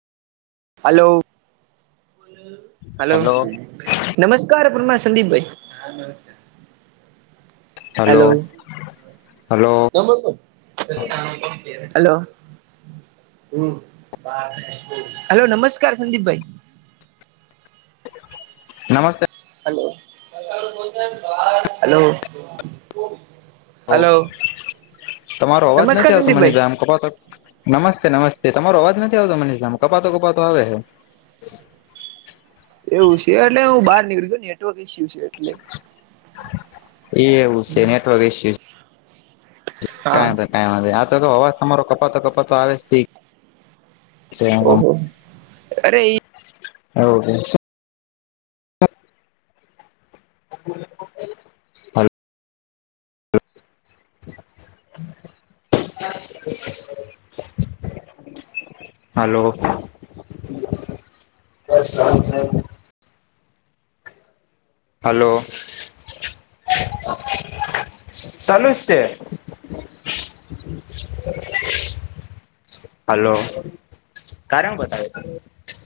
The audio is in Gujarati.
હલો હલો નમસ્કાર પરમા સંદિપભાઈ હલો હલો [unintelligible] હલો [unintelligible] હેલો નમસ્કાર સંદીપભાઈ [inaudible] નમસ્તે હલો, [unintelligible] હલો ઓ તમારો અવાજ નમસ્કાર નથી આવતો મને સંદીપભાઈ જો આમ કપાતો નમસ્તે, નમસ્તે તમારો અવાજ નથી આવતો મને કપાતો કપાતો આવે છે. એવું છે, એટલે હું બહાર નીકળી નેટવર્ક ઇસ્યુ છે. એટલે એવું છે, નેટવકૅ ઈસ્યું છે. હા કાંઈ વાંધો નહીં કાઈ વાંધો નહીં કે આતો કે અવાજ તમારો કપાતો કપાતો આવે ઓહો અરે એ [unintelligible] બ [inaudible] હ [inaudible] હલો [unintelligible] હલો, [unintelligible] ચાલુ છે, [inaudible] હલો [unintelligible] ક્યારણ બતાવે